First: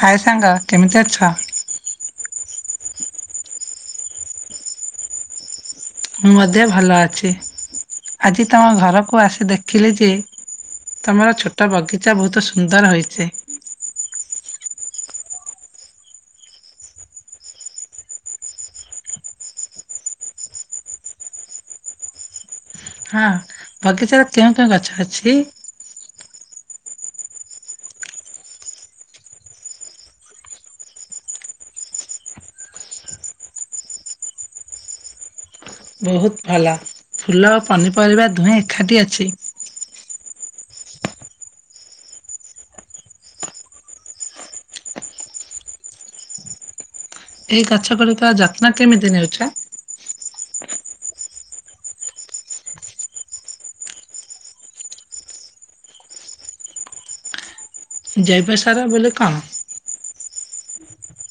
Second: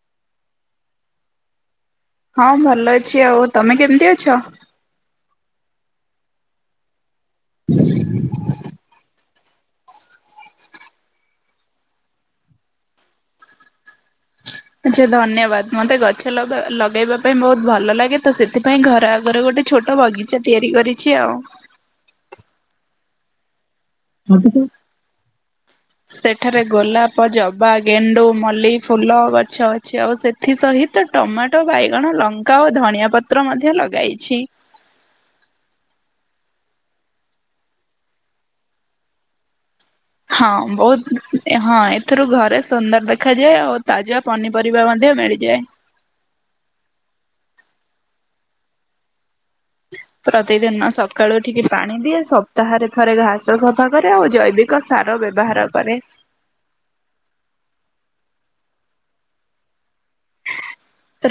ହାଏ ସାଙ୍ଗ କେମିତି ଅଛ। ହଁ ଭଲ ଅଛି, ଆଉ ତମେ କେମିତି ଅଛ। ମୋ ଦେହ ଭଲ ଅଛି। ଆଜି ତମ ଘରକୁ ଆସୁ [unintelligible] ଦେଖିଲି ଯେ ତମର ଛୋଟ ବଗିଚା ବହୁତ ସୁନ୍ଦର ହୋଇଛି ଆଚ୍ଛା, ଧନ୍ୟବାଦ। ମତେ ଗଛ ଲଗା ଲଗେଇବା ପାଇଁ ବହୁତ ଭଲ ଲାଗେ, ତ ସେଥିପାଇଁ ଘର ଆଗରେ ଗୋଟେ ଛୋଟ ବଗିଚା ତିଆରି କରିଛି ଆଉ ହଁ। ବଗିଚାରେ କେଉଁ କେଉଁ ଗଛ ଅଛି। ଏଠାରେ ଗୋଲାପ, ଜବା, ଗେଣ୍ଡୁ, ମଲ୍ଲି ଫୁଲ ଗଛ ଅଛି। ଆଉ ସେଥି ସହିତ ଟମାଟୋ, ବାଇଗଣ ଲଙ୍କା ଓ ଧନିଆ ପତ୍ର ମଧ୍ୟ ଲଗାଇଛି। ବହୁତ ଭଲ ଫୁଲ ପନିପରିବା ଦୁହେଁ ଏକାଠି ଅଛି। ହଁ ବହୁତ ହଁ ଏଥିରୁ ଘରେ ସୁନ୍ଦର ଦେଖାଯାଏ ଆଉ ତାଜା ପନିପରିବା ମଧ୍ୟ ମିଳିଯାଏ। ଏଇ ଗଛ ଗୁଡିକ ଯତ୍ନ କେମିତି ନେଉଛ ପ୍ରତିଦିନ ସକାଳୁ ଠିକେ ପାଣି ଦିଏ ସପ୍ତାହରେ ଥରେ ଘାସ ସଫା କରେ ଆଉ ଜୈବିକ ସାର ବ୍ୟବହାର କରେ ଜୈବ ସାର ବୋଲେ କଣ?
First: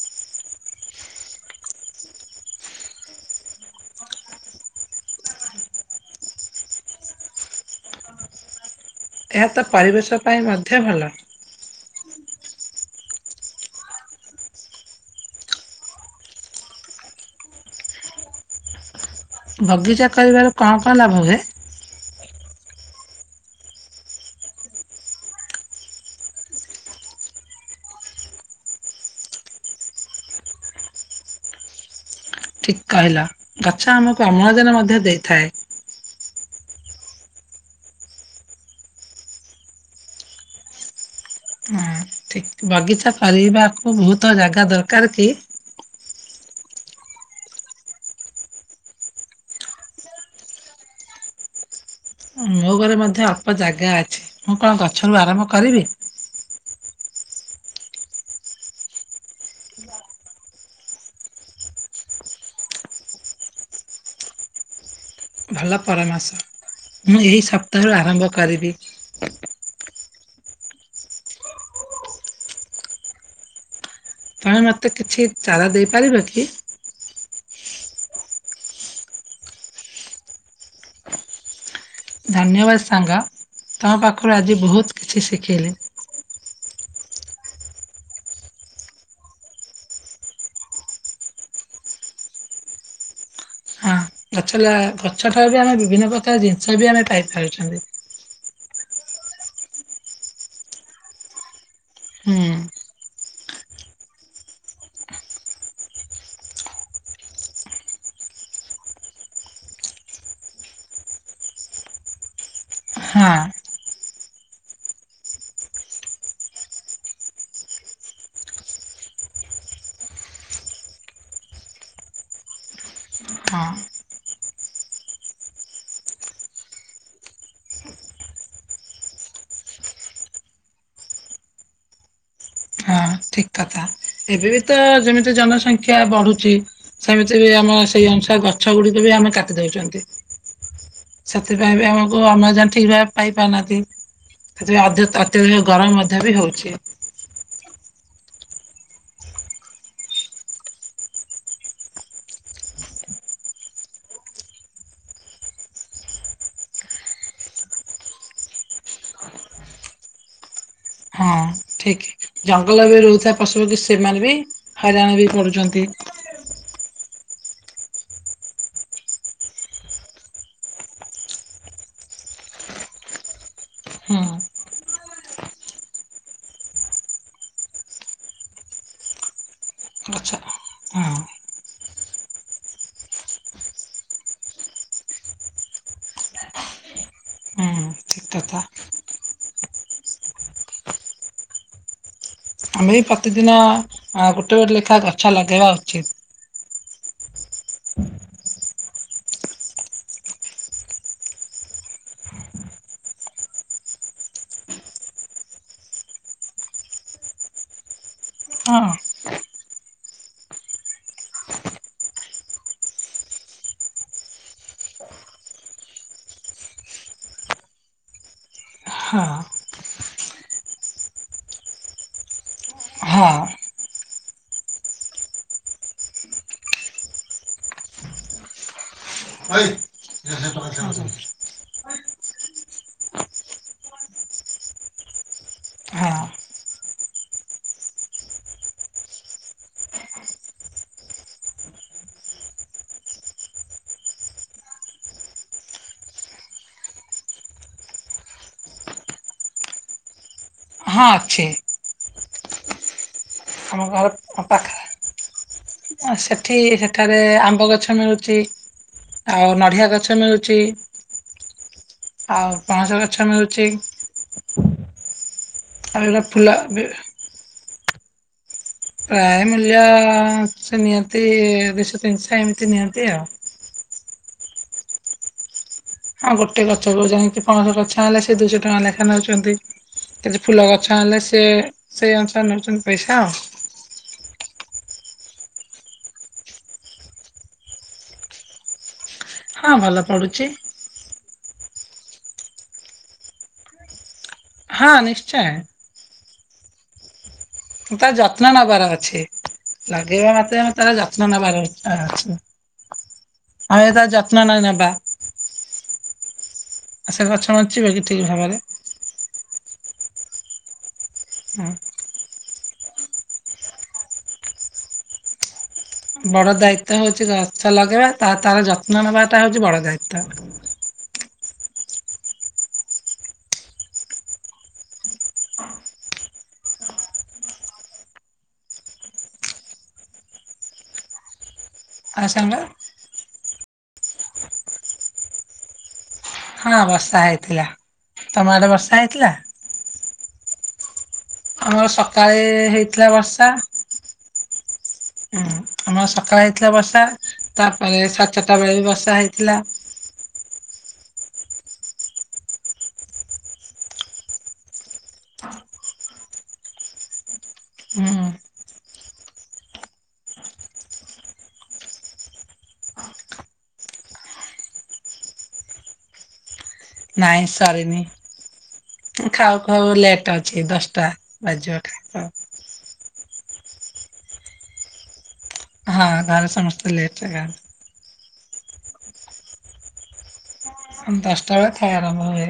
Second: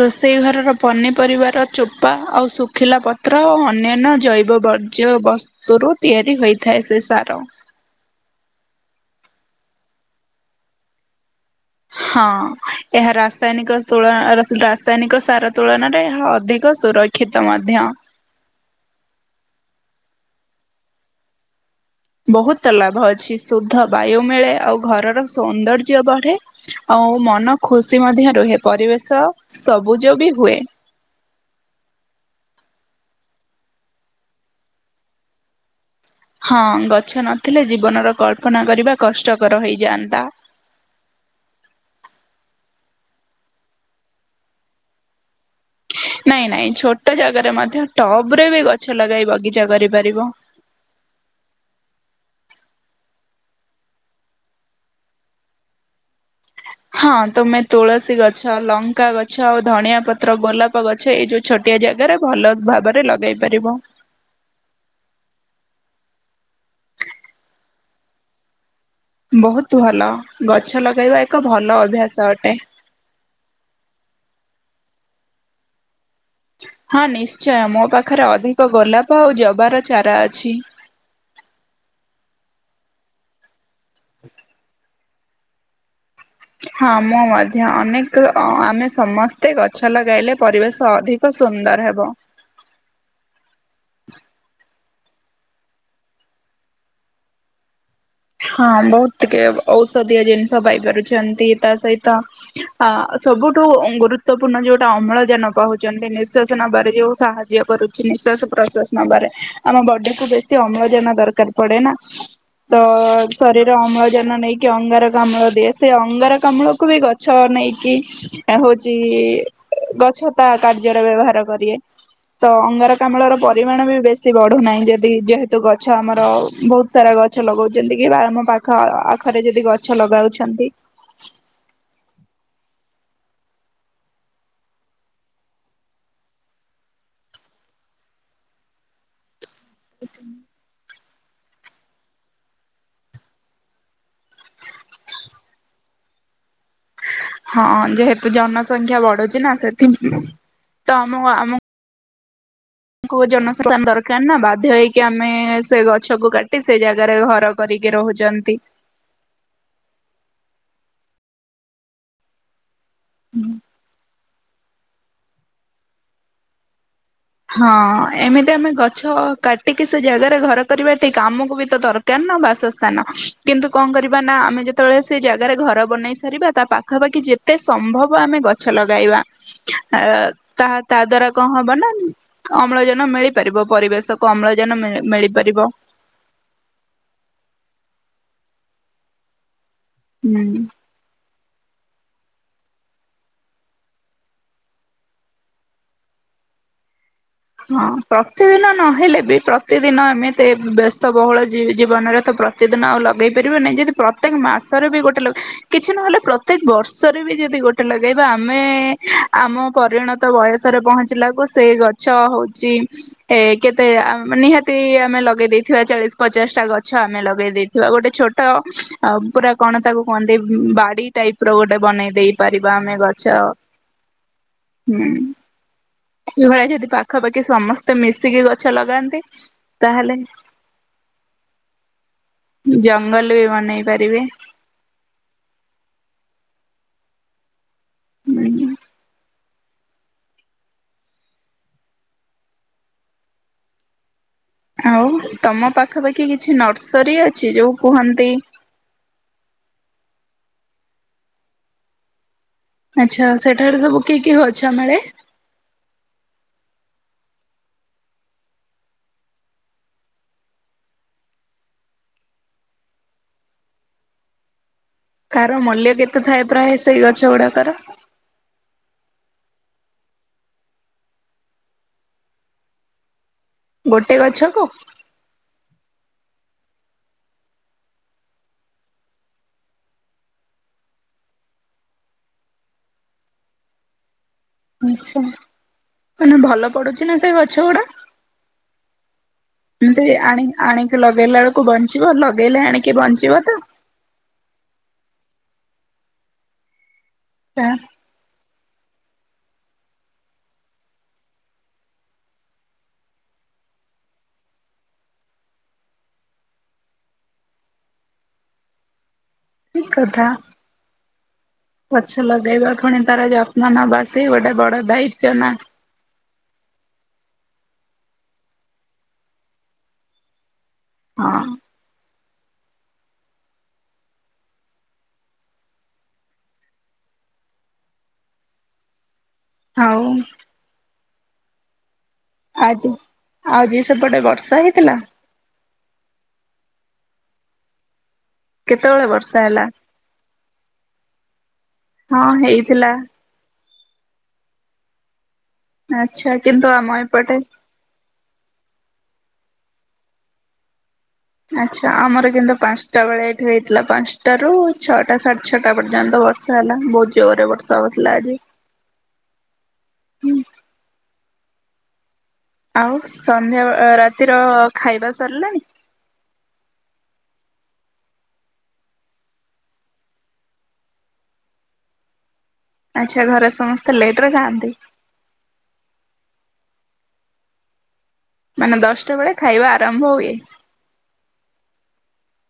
ରୋଷେଇ ଘରର ପନିପରିବାର ଚୋପା ଆଉ ଶୁଖିଲା ପତ୍ର ଓ ଅନ୍ୟାନ୍ୟ ଜୈବ ବର୍ଜ୍ୟ ବସ୍ତୁରୁ ତିଆରି ହୋଇଥାଏ ସେ ସାର ଏହା ତ ପରିବେଶ ପାଇଁ ମଧ୍ୟ ଭଲ। ହଁ ଏହା ରାସାୟନିକ ତୁଳ ରାସାୟନିକ ସାର ତୁଳନାରେ ଏହା ଅଧିକ ସୁରକ୍ଷିତ ମଧ୍ୟ ବଗିଚା କରିବାରୁ କଣ କଣ ଲାଭ ହୁଏ? ବହୁତ ଲାଭ ଅଛି ଶୁଦ୍ଧ ବାୟୁ ମିଳେ ଆଉ ଘରର ସୌନ୍ଦର୍ଯ୍ୟ ବଢେ ଆଉ ମନ ଖୁସି ମଧ୍ୟ ରୁହେ ପରିବେଶ ସବୁଜ ବି ହୁଏ।। ଠିକ କହିଲ ଗଛ ଆମକୁ ଅମ୍ଳଜାନ ମଧ୍ୟ ଦେଇଥାଏ।। ହଁ ଗଛ ନଥିଲେ ଜୀବନର କଳ୍ପନା କରିବା କଷ୍ଟକର ହେଇଯାଆନ୍ତା।। ହଁ ଠିକ୍ ବଗିଚା କରିବାକୁ ବହୁତ ଜାଗା ଦରକାର କି? ନାଇଁ ନାଇଁ ଛୋଟ ଜାଗାରେ ମଧ୍ୟ ଟପ ରେ ବି ଗଛ ଲଗାଇ ବଗିଚା କରିପାରିବ।। ମୋ ଘରେ ମଧ୍ୟ ଅଳ୍ପ ଜାଗା ଅଛି ମୁଁ କଣ ଗଛରୁ ଆରମ୍ଭ କରିବି।। ହଁ ତମେ ତୁଳସୀ ଗଛ ଲଙ୍କା ଗଛ ଆଉ ଧଣିଆ ପତ୍ର ଗୋଲାପ ଗଛ ଏଇ ଯୋଉ ଛୋଟିଆ ଜାଗାରେ ଭଲ ଭାବରେ ଲଗେଇ ପାରିବ।। ଭଲ ପରାମର୍ଶ ମୁଁ ଏହି ସପ୍ତାହରୁ ଆରମ୍ଭ କରିବି।। ବହୁତ ଭଲ ଗଛ ଲଗେଇବା ଏକ ଭଲ ଅଭ୍ୟାସ ଅଟେ।। ତମେ ମତେ କିଛି ଚାରା ଦେଇପାରିବ କି? ହଁ ନିଶ୍ଚ ଆଛା ମୋ ପାଖରେ ଅଧିକ ଗୋଲାପ ଆଉ ଜବାର ଚାରା ଅଛି ଧନ୍ୟବାଦ ସାଙ୍ଗ।। ତମ ପାଖରୁ ଆଜି ବହୁତ କିଛି ଶିଖିଲି।। ହଁ ମୁଁ ମଧ୍ୟ ଅନେକ ଆମେ ସମସ୍ତେ ଗଛ ଲଗାଇଲେ ପରିବେଶ ଅଧିକ ସୁନ୍ଦର ହବ।। ହଁ ଗଛ ଗଛ ଠାରୁ ବି ଆମେ ବିଭିନ୍ନ ପ୍ରକାର ଜିନିଷ ବି ଆମେ ପାଇପାରୁଛନ୍ତି।। ହଁ ବହୁତ ଟିକେ ଔଷଧୀୟ ଜିନିଷ ପାଇପାରୁଛନ୍ତି।। ତା ସହିତ ହୁଁ ଅ ସବୁଠୁ ଗୁରୁତ୍ୱପୂର୍ଣ୍ଣ ଯୋଉଟା ଅମ୍ଳଜାନ ପାଉଛନ୍ତି ନିଶ୍ୱାସ ସ ନେବାରେ ଯୋଉ ସାହାଯ୍ୟ କରୁଛି ନିଶ୍ୱାସ ପ୍ରଶ୍ଵାସ ନେବାରେ ଆମ ବଡି କୁ ବେଶୀ ଅମ୍ଳଜାନ ଦରକାର ପଡେ ନା।। ତ ହଁ ଶରୀର ଅମ୍ଳଜାନ ନେଇକି ଅଙ୍ଗାରକାମ୍ଳ ଦିଏ ସେ ଅଙ୍ଗାରକାମ୍ଳ କୁ ବି ଗଛ ନେଇକି ହଉଛି ଗଛ ତା କାର୍ଯ୍ୟରେ ବ୍ୟବହାର କରଏ ତ ଅଙ୍ଗାରକାମ୍ଳ ର ହଁ ପରିମାଣ ବି ବେଶୀ ବଢୁନାହିଁ ଯଦି ଯେହେତୁ ଗଛ ଆମର ବହୁତ ସାରା ଗଛ ଗଛ ଲଗାଉଛନ୍ତି କି ଆମ ପାଖ ଆଖରେ ଯଦି ଗଛ ଲଗାଉଛନ୍ତି ହଁ ଠିକ କଥା ଏବେ ବି ତ ଯେମିତି ଜନସଂଖ୍ୟା ବଢୁଚି ସେମିତି ବି ଆମ ସେଇ ଅନୁସାରେ ଗଛ ଗୁଡିକ ବି ଆମେ କା ଦେଇଛନ୍ତି ସେଥିପାଇଁ ବି ଆମକୁ ଅମ୍ଳଜାନ ଠିକ ଭାବେ ପାଇ ପାରୁନାହାନ୍ତି ସେଥିପାଇଁ ଅତ୍ୟଧିକ ଗରମ ମଧ୍ୟ ବି ହଉଛି ହଁ ଯେହେତୁ ଜନସଂଖ୍ୟା ବଢୁଛି ନା ସେଥି ତ ଆମ ଆମ ଆଙ୍କୁ ଜନସାଧାରଣ ଦରକାର ନା ବାଧ୍ୟ ହେଇକି ଆମେ ସେ ଗଛ କ କାଟି ସେ ଜାଗାରେ ଘର କରିକି ରହୁଛନ୍ତି ହଁ ଠିକ ଜା ଭଲରେ ବି ରହୁଥିବା ହୁଁ। ପଶୁପକ୍ଷୀ ସେମାନେ ବି ହଇରାଣ ବି ପଢୁଛନ୍ତି ହଁ ଏମିତି ଆମେ ଗଛ କାଟିକି ସେ ଜାଗାରେ ଘର କରିବା ଠିକ ଆମକୁ ବି ତ ଦରକାର ନା ବାସସ୍ଥାନ କିନ୍ତୁ କଣ ହୁଁ କରିବା ନା ଆମେ ଯେତେବେଳେ ସେ ଜାଗାରେ ଘର ବନେଇ ସାରିବା ତା ପାଖାପାଖି ଯେତେ ସମ୍ଭବ ଆମେ ଗଛ ଲଗାଇବା ଅ ଆଚ୍ଛା ତା ତା ହଁ ଦ୍ଵାରା କଣ ହବ ନା ଅମ୍ଳଜାନ ମିଳିପାରିବ ପରିବେଶକୁ ଅମ୍ଳଜାନ ମିଳି ମିଳିପାରିବ ହୁଁ ଠିକ କଥା ହୁଁ ଆମେ ବି ପ୍ରତିଦିନ ଆଁ ଗୋଟେ ଗୋଟେ ଲେଖା ଗଛ ଲଗେଇବା ଉଚିତ ହଁ ପ୍ରତିଦିନ ନହେଲେ ବି ପ୍ରତିଦିନ ଏମିତି ବ୍ୟସ୍ତ ବହୁଳ ଜି ଜୀବନରେ ତ ପ୍ରତିଦିନ ଆଉ ଲଗେଇ ପାରିବନି ଯଦି ପ୍ରତ୍ୟେକ ମାସରେ ବି ଗୋଟେ ଲ କିଛି ନହେଲେ ପ୍ରତ୍ୟେକ ବର୍ଷରେ ବି ଯଦି ଗୋଟେ ଲ ଲଗେଇବା ଆମେ ହଁ ଆମ ପରିଣତ ବୟସରେ ପହଞ୍ଚିଲାକୁ ସେଇ ଗ ଗଛ ହଉଚି ଏ କେତେ ନିହାତି ଆମେ ଲଗେଇ ଦେଇଥିବା ଚାଳିଶ ପଚାଶ ଟା ଗଛ ଆମେ ଲଗେଇ ଦେଇଥିବା ଗୋଟେ ଛୋଟ ହଁ ପୁରା କଣ ତାକୁ କୁହନ୍ତି ବାଡି ଟାଇପ ର ଗୋଟେ ବନେଇ ଦେଇ ପାରିବା ଆମେ ଗଛ ହଁ ହୁଁ ଏଭଳିଆ ଯଦି ପାଖାପାଖି ସମସ୍ତେ ମିଶିକି ଗଛ ଲଗାନ୍ତି ତାହେଲେ ଜଙ୍ଗଲ ବି ବନେଇ ପାରିବେ ହଁ ହୁଁ ଆଉ ତମ ପାଖାପାଖି କିଛି ନର୍ସରୀ ଅଛି ଯୋଉ କୁହନ୍ତି ହଁ ଅଛି ଆଚ୍ଛା ସେଠାରେ ଆମ ସବୁ କି କି ଗଛ ଆମର ଆ ସେଠି ସେଠାରେ ଆମ୍ବ ଗଛ ମିଳୁଚି ଆଉ ନଡ଼ିଆ ଗଛ ମିଳୁଚି। ଆଉ ପଣସ ଗଛ ମିଳୁଚି? ତାର ମୂଲ୍ୟ କେତେ ଥାଏ ଫୁଲ ପ୍ରାୟ ବି ସେଇ ଗଛ ଗୁଡାକର। [inaudible] ପ୍ରାୟ ମୂଲ୍ୟ ସେ ନିଅନ୍ତି ଦୁଇଶହ ତିନିଶହ ଏମିତି ନିଅନ୍ତି ଆଉ। ଗୋଟେ ଗଛ କୁ ହଁ ଗୋଟେ ଗଛକୁ ଯାଇକି ପଣସ ଗଛ ହେଲେ ସେ ଦୁଇଶହ ଟଙ୍କା ଲେଖା ନେଉଛନ୍ତି କିଛି ଫୁଲ ଗଛ ହେଲେ ସେ ସେଇ ଅନୁସାରେ ନେଉଛନ୍ତି ପଇସା ଆଉ। ଆଚ୍ଛା ମାନେ ଭଲ ପଡୁଛି ନା ସେ ଗଛ ଗୁଡା। ହଁ ଭଲ ଏମିତି ପଡୁଛି ଆଣି ଆଣିକି ଲଗେଇଲା ଳୁ କୁ ବଞ୍ଚିବ ଲଗେଇଲେ ଆଣିକି ବଞ୍ଚିବ ତ? ହଁ ନିଶ୍ଚୟ। ହଁ ତା ଯତ୍ନ ନ ନବାର ଅଛି ଲଗେଇବା ମାତ୍ରେ ଆମେ ତାର ଯତ୍ନ ନବାର ଅ ଅଛି ଆମେ ତାର ଯତ୍ନ ନାଇ ନବା ଆ ସେ ଗଛ ବଞ୍ଚିବ କି ଠିକ ଭାବରେ ଠିକ୍ କଥା ହୁଁ। ଗଛ ଲଗେଇବା ପୁଣି ତାର ଯତ୍ନ ନବା ସେ ଗୋଟେ ବଡ ଦାୟିତ୍ଵ ନା। ବଡ ଦାୟିତ୍ଵ ହଉଛି ଗଛ ଲଗେଇବା ତା ତାର ଯତ୍ନ ନବାଟା ହଉଚି ବଡ ଦାୟିତ୍ଵ। ହଁ। ହଉ। ଆ ସାଙ୍ଗେ ଆଉ ଯିଏ ସେପଟେ ବର୍ଷା ହେଇଥିଲା। ହଁ ବର୍ଷା ହେଇଥିଲା। ତମ ଆଡେ କେତେବେଳେ ହେଇଥିଲା? ବର୍ଷା ହେଲା? ଆମର ସକାଳେ ଏ ହେଇଥିଲା ବର୍ଷା। ହୁଁ ଆମର ଆଚ୍ଛା ସକାଳେ କିନ୍ତୁ ହେଇଥିଲା ଆମ ବର୍ଷା ଏପଟେ ତାପରେ ଶା ଛୋଟା ବେଳେ ବି ବର୍ଷା ହେଇଥିଲା। ଆଚ୍ଛା ଆମର କିନ୍ତୁ ପାଞ୍ଚଟା ବେଳେ ଏଇଠି ହେଇଥିଲା ପାଞ୍ଚଟା ରୁ ଛଅଟା ସାଢେ ଛଅଟା ପର୍ଯ୍ୟନ୍ତ ବର୍ଷା ହେଲା ବହୁତ ଜୋରରେ ବର୍ଷା ହଉଥିଲା ହୁଁ ଆଜି ହୁଁ। ଆଉ ସନ୍ଧ୍ୟା ରାତିର ଖାଇବା ସରିଲାଣି? ନାଇଁ ସରିନି ଖାଉ ଖାଉ ଲେଟ୍ ଅଛି ଦଶଟା ବାଜିବ ଖାଇ ଆଚ୍ଛା ଘରେ ସମସ୍ତେ ଲେଟ ରେ ଖାଆନ୍ତି। ହଁ ଘରେ ସମସ୍ତେ ଲେଟ ରେ ଖାଆନ୍ତି। ମାନେ ଦଶଟା ବେଳେ ଖାଇବା ଆରମ୍ଭ ହୁଏ। ଦଶଟା ବେଳେ ଖାଇବା ଆରମ୍ଭ ହୁଏ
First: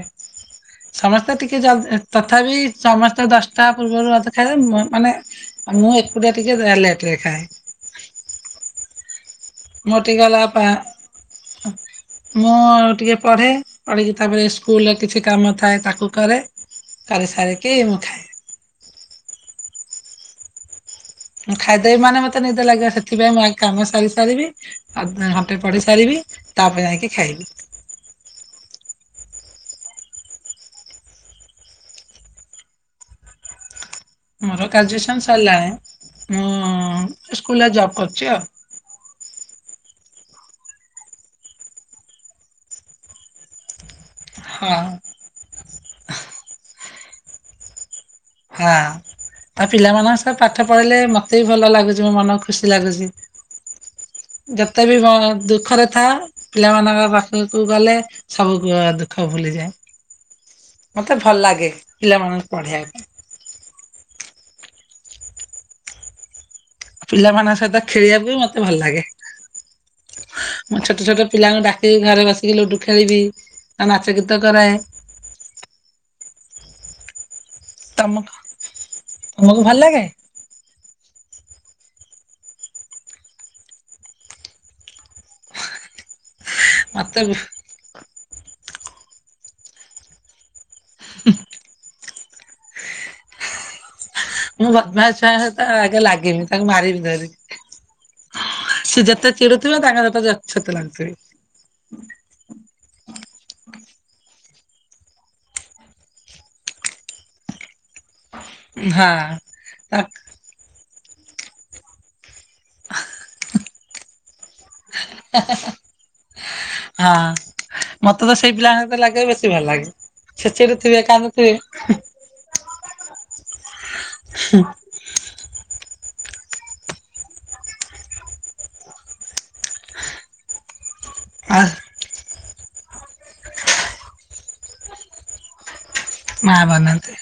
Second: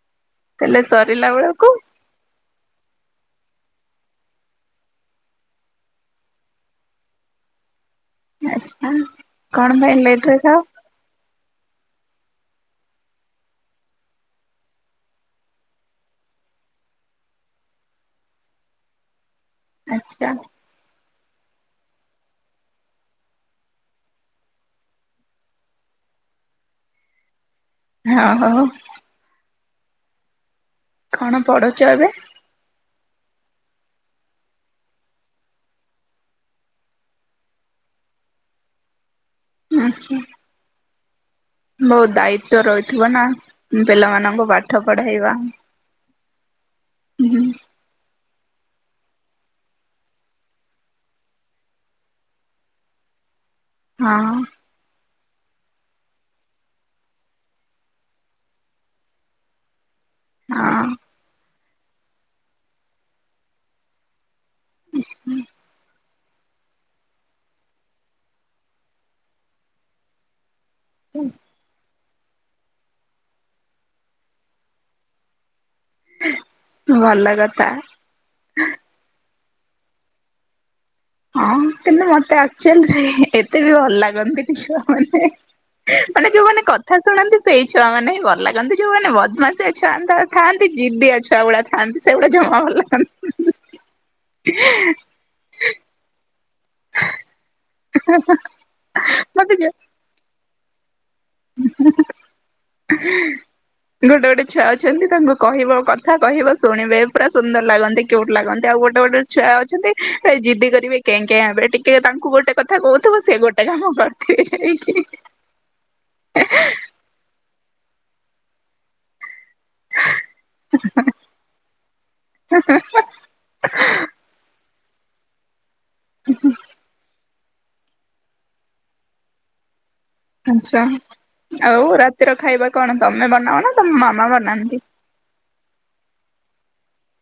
ତାହେଲେ ସରିଲା ସମସ୍ତେ ଟିକେ ବେଳକୁ ଜଲଦି ତଥାପି ସମସ୍ତେ ଦଶଟା ପୂର୍ବରୁ [unintelligible] ମାନେ ମୁଁ ଏକୁଟିଆ ଟିକେ ଆ ଲେଟରେ ଖାଏ। ଆଚ୍ଛା। କଣ ମୋର ପାଇଁ ଟିକେ ଲେଟ ରେ ଗଲା ଖାଅ? ପା ମୁଁ ଟିକେ ପଢେ ପଢିକି ତାପରେ ସ୍କୁଲରେ କିଛି କାମ ଥାଏ ତାକୁ କରେ କରି ସାରିକି ମୁଁ ଖାଏ। ଆଛା। ହଁ ଖାଇଦେବ ମାନେ ମତେ ନିଦ ଲାଗିବ ସେଥିପାଇଁ ମୁଁ ଆଗ କାମ ସାରି ସାରିବି ଘଣ୍ଟେ ପଢି ସାରିବି ତାପ ଯାଇକି ଖାଇବି। ହଁ ହ। କଣ ପଢୁଛ ଏବେ? ମୋର ଗ୍ରାଜୁଏସନ୍ ସରିଲାଣି, ମୁଁ ସ୍କୁଲ୍ ରେ ଜବ୍ କରୁଚି ଆଉ। ଆଚ୍ଛା। ବହୁତ ଦାୟିତ୍ଵ ରହିଥିବ ନା ଉଁ, ପିଲାମାନ ଆଙ୍କୁ ହଁ ପାଠ ପଢେଇବା। ଉଁ, ହୁଁ। ହଁ ତ ପିଲାମାନଙ୍କ ସହ ପାଠ ପଢିଲେ ମୋତେ ବି ଭଲ ଲାଗୁଛି ମୋ ମନ ଖୁସି ଲାଗୁଛି। ହଁ ଯେତେ ବି ମୋ ଦୁଃଖରେ ଥା ପିଲାମାନଙ୍କ ପାଖକୁ ଗଲେ ସବୁ ଅ, ଦୁଃଖ ଭୁଲିଯାଏ। ହଁ। ମୋତେ ଭଲ ଲାଗେ ପିଲାମାନଙ୍କୁ ପଢେଇବା ପାଇଁ। ପିଲାମାନଙ୍କ ସହିତ ଖେଳିବାକୁ ମୋତେ ଭଲ ଲାଗେ। ମୁଁ ଛୋଟ ଛୋଟ ପିଲାଙ୍କୁ ଡାକ ସେ ଘରେ ବସିକି ଲୁଡୁ ଖେଳିବି ଓ ନାଚ ଗୀତ କରାଏ। ଭଲ କ ତା ତୋମକୁ ଭଲ ଲାଗେ? ହଁ କିନ୍ତୁ ମୋତେ ଆକ୍ଚୁଲରେ ଏତେ ବି ଭଲ ଲାଗନ୍ତି ନି ଛୁଆମାନେ। ମାନେ ମାନେ ଯୋଉମାନେ କଥା ମତେ ଶୁଣନ୍ତି ସେଇ ଛୁଆ ମାନେ ହିଁ ଭଲ ଲାଗ ଚନ୍ତି ଯୋଉ ମାନେ ବଦମାସିଆ ଛୁଆ ମାନେ ଥର ଥାଆ ସେ ଜିଦିଆ ଛୁଆ ଗୁଡା ଥାଆନ୍ତି ସେଗୁଡା ଜମା ଭଲ ଲଗନ୍ତିନି। [unintelligible] ତାଙ୍କୁ ମାରିବି ଧରି। ସେ ଯେତେ ମତେ ଚିଡୁଥିବ ମୁଁ ତାଙ୍କ ହାତ ଯେ ସେତେ ଲାଗୁଥିବି। [inaudible] ଗୋଟେ ଗୋଟେ ଛୁଆ ଅଛନ୍ତି ତାଙ୍କୁ କହିବ କଥା କହିବ ଶୁଣିବେ ପୁରା ସୁନ୍ଦର ଲାଗନ୍ତି। କ୍ୟୁଟ ଲାଗନ୍ତି। ଆଉ ଗୋଟେ ହଁ। ଛୁଆ ଅଛନ୍ତି ତାକ୍ ଏଇ ଜିଦି କରିବେ କେଁ କେଁ ଏବେ ଟିକେ ତାଙ୍କୁ ଗୋଟେ କଥା କହୁଥୁବୁ ସେ ଗୋଟେ କାମ କରିଥିବେ ଯାଇକି। ହଁ। ମୋତେ ତ ସେଇ ପିଲାଙ୍କ ସହିତ ଲାଗିବାକୁ ବେଶ ଭଲ ଲାଗେ। ସେ ଚିଡୁ ଥିବେ କାନ୍ଦୁ ଥବେ। ହୁଁ, [inaudible] ଆଚ୍ଛା। ଆଉ ରାତିର ଖାଇବା କଣ ତୋମେ ବନାଅ ନା, ତୋମ ମାମା ବନାନ୍ତି? ମା ବନାନ୍ତି।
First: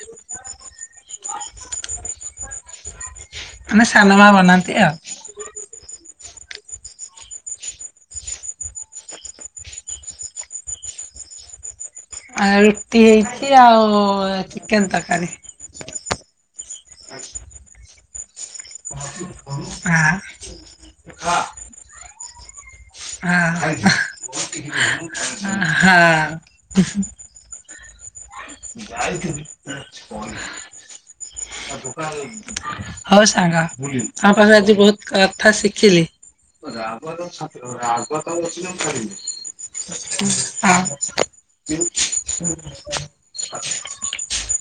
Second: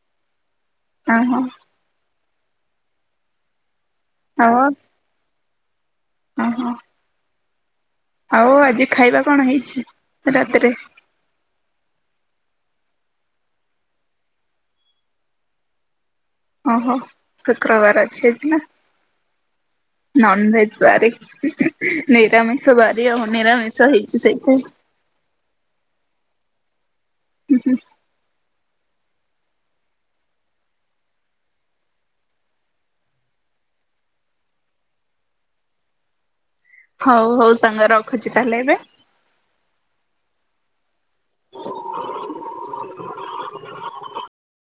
ଅଁ, ହଁ। ମାନେ ସାନ ମା ଆଉ ବନାନ୍ତି ଆଉ। ଓହୋ। ଆଉ ଆଜି ଖାଇବା କଣ ହେଇଛି ରାତିରେ। ଆ ରୁଟି ହେଇଛି ଆଉ ଚିକେନ ତରକାରୀ। ଓହୋ ଶୁକ୍ରବାର ଆଜି। ଚେ। ଆ। [inaudible] ତାମାନେ। ହାଁ ହଁ ହାଁ। ଉଁ ହୁଁ। ହଉ ସାଙ୍ଗ ତମ ପାଖରେ ଆଜି ବହୁତ କଥା ଶିଖିଲି। ରାଗ ହଉ ହଉ ଛାତି ର ସାଙ୍ଗ ରାଗ ତ ରଖୁଛି ତାହେଲେ ହଉଚି ଏବେ। ଛାଡିବିନି। ହଁ। ଉଁ ହୁଁ ହୁଁ। [inaudible]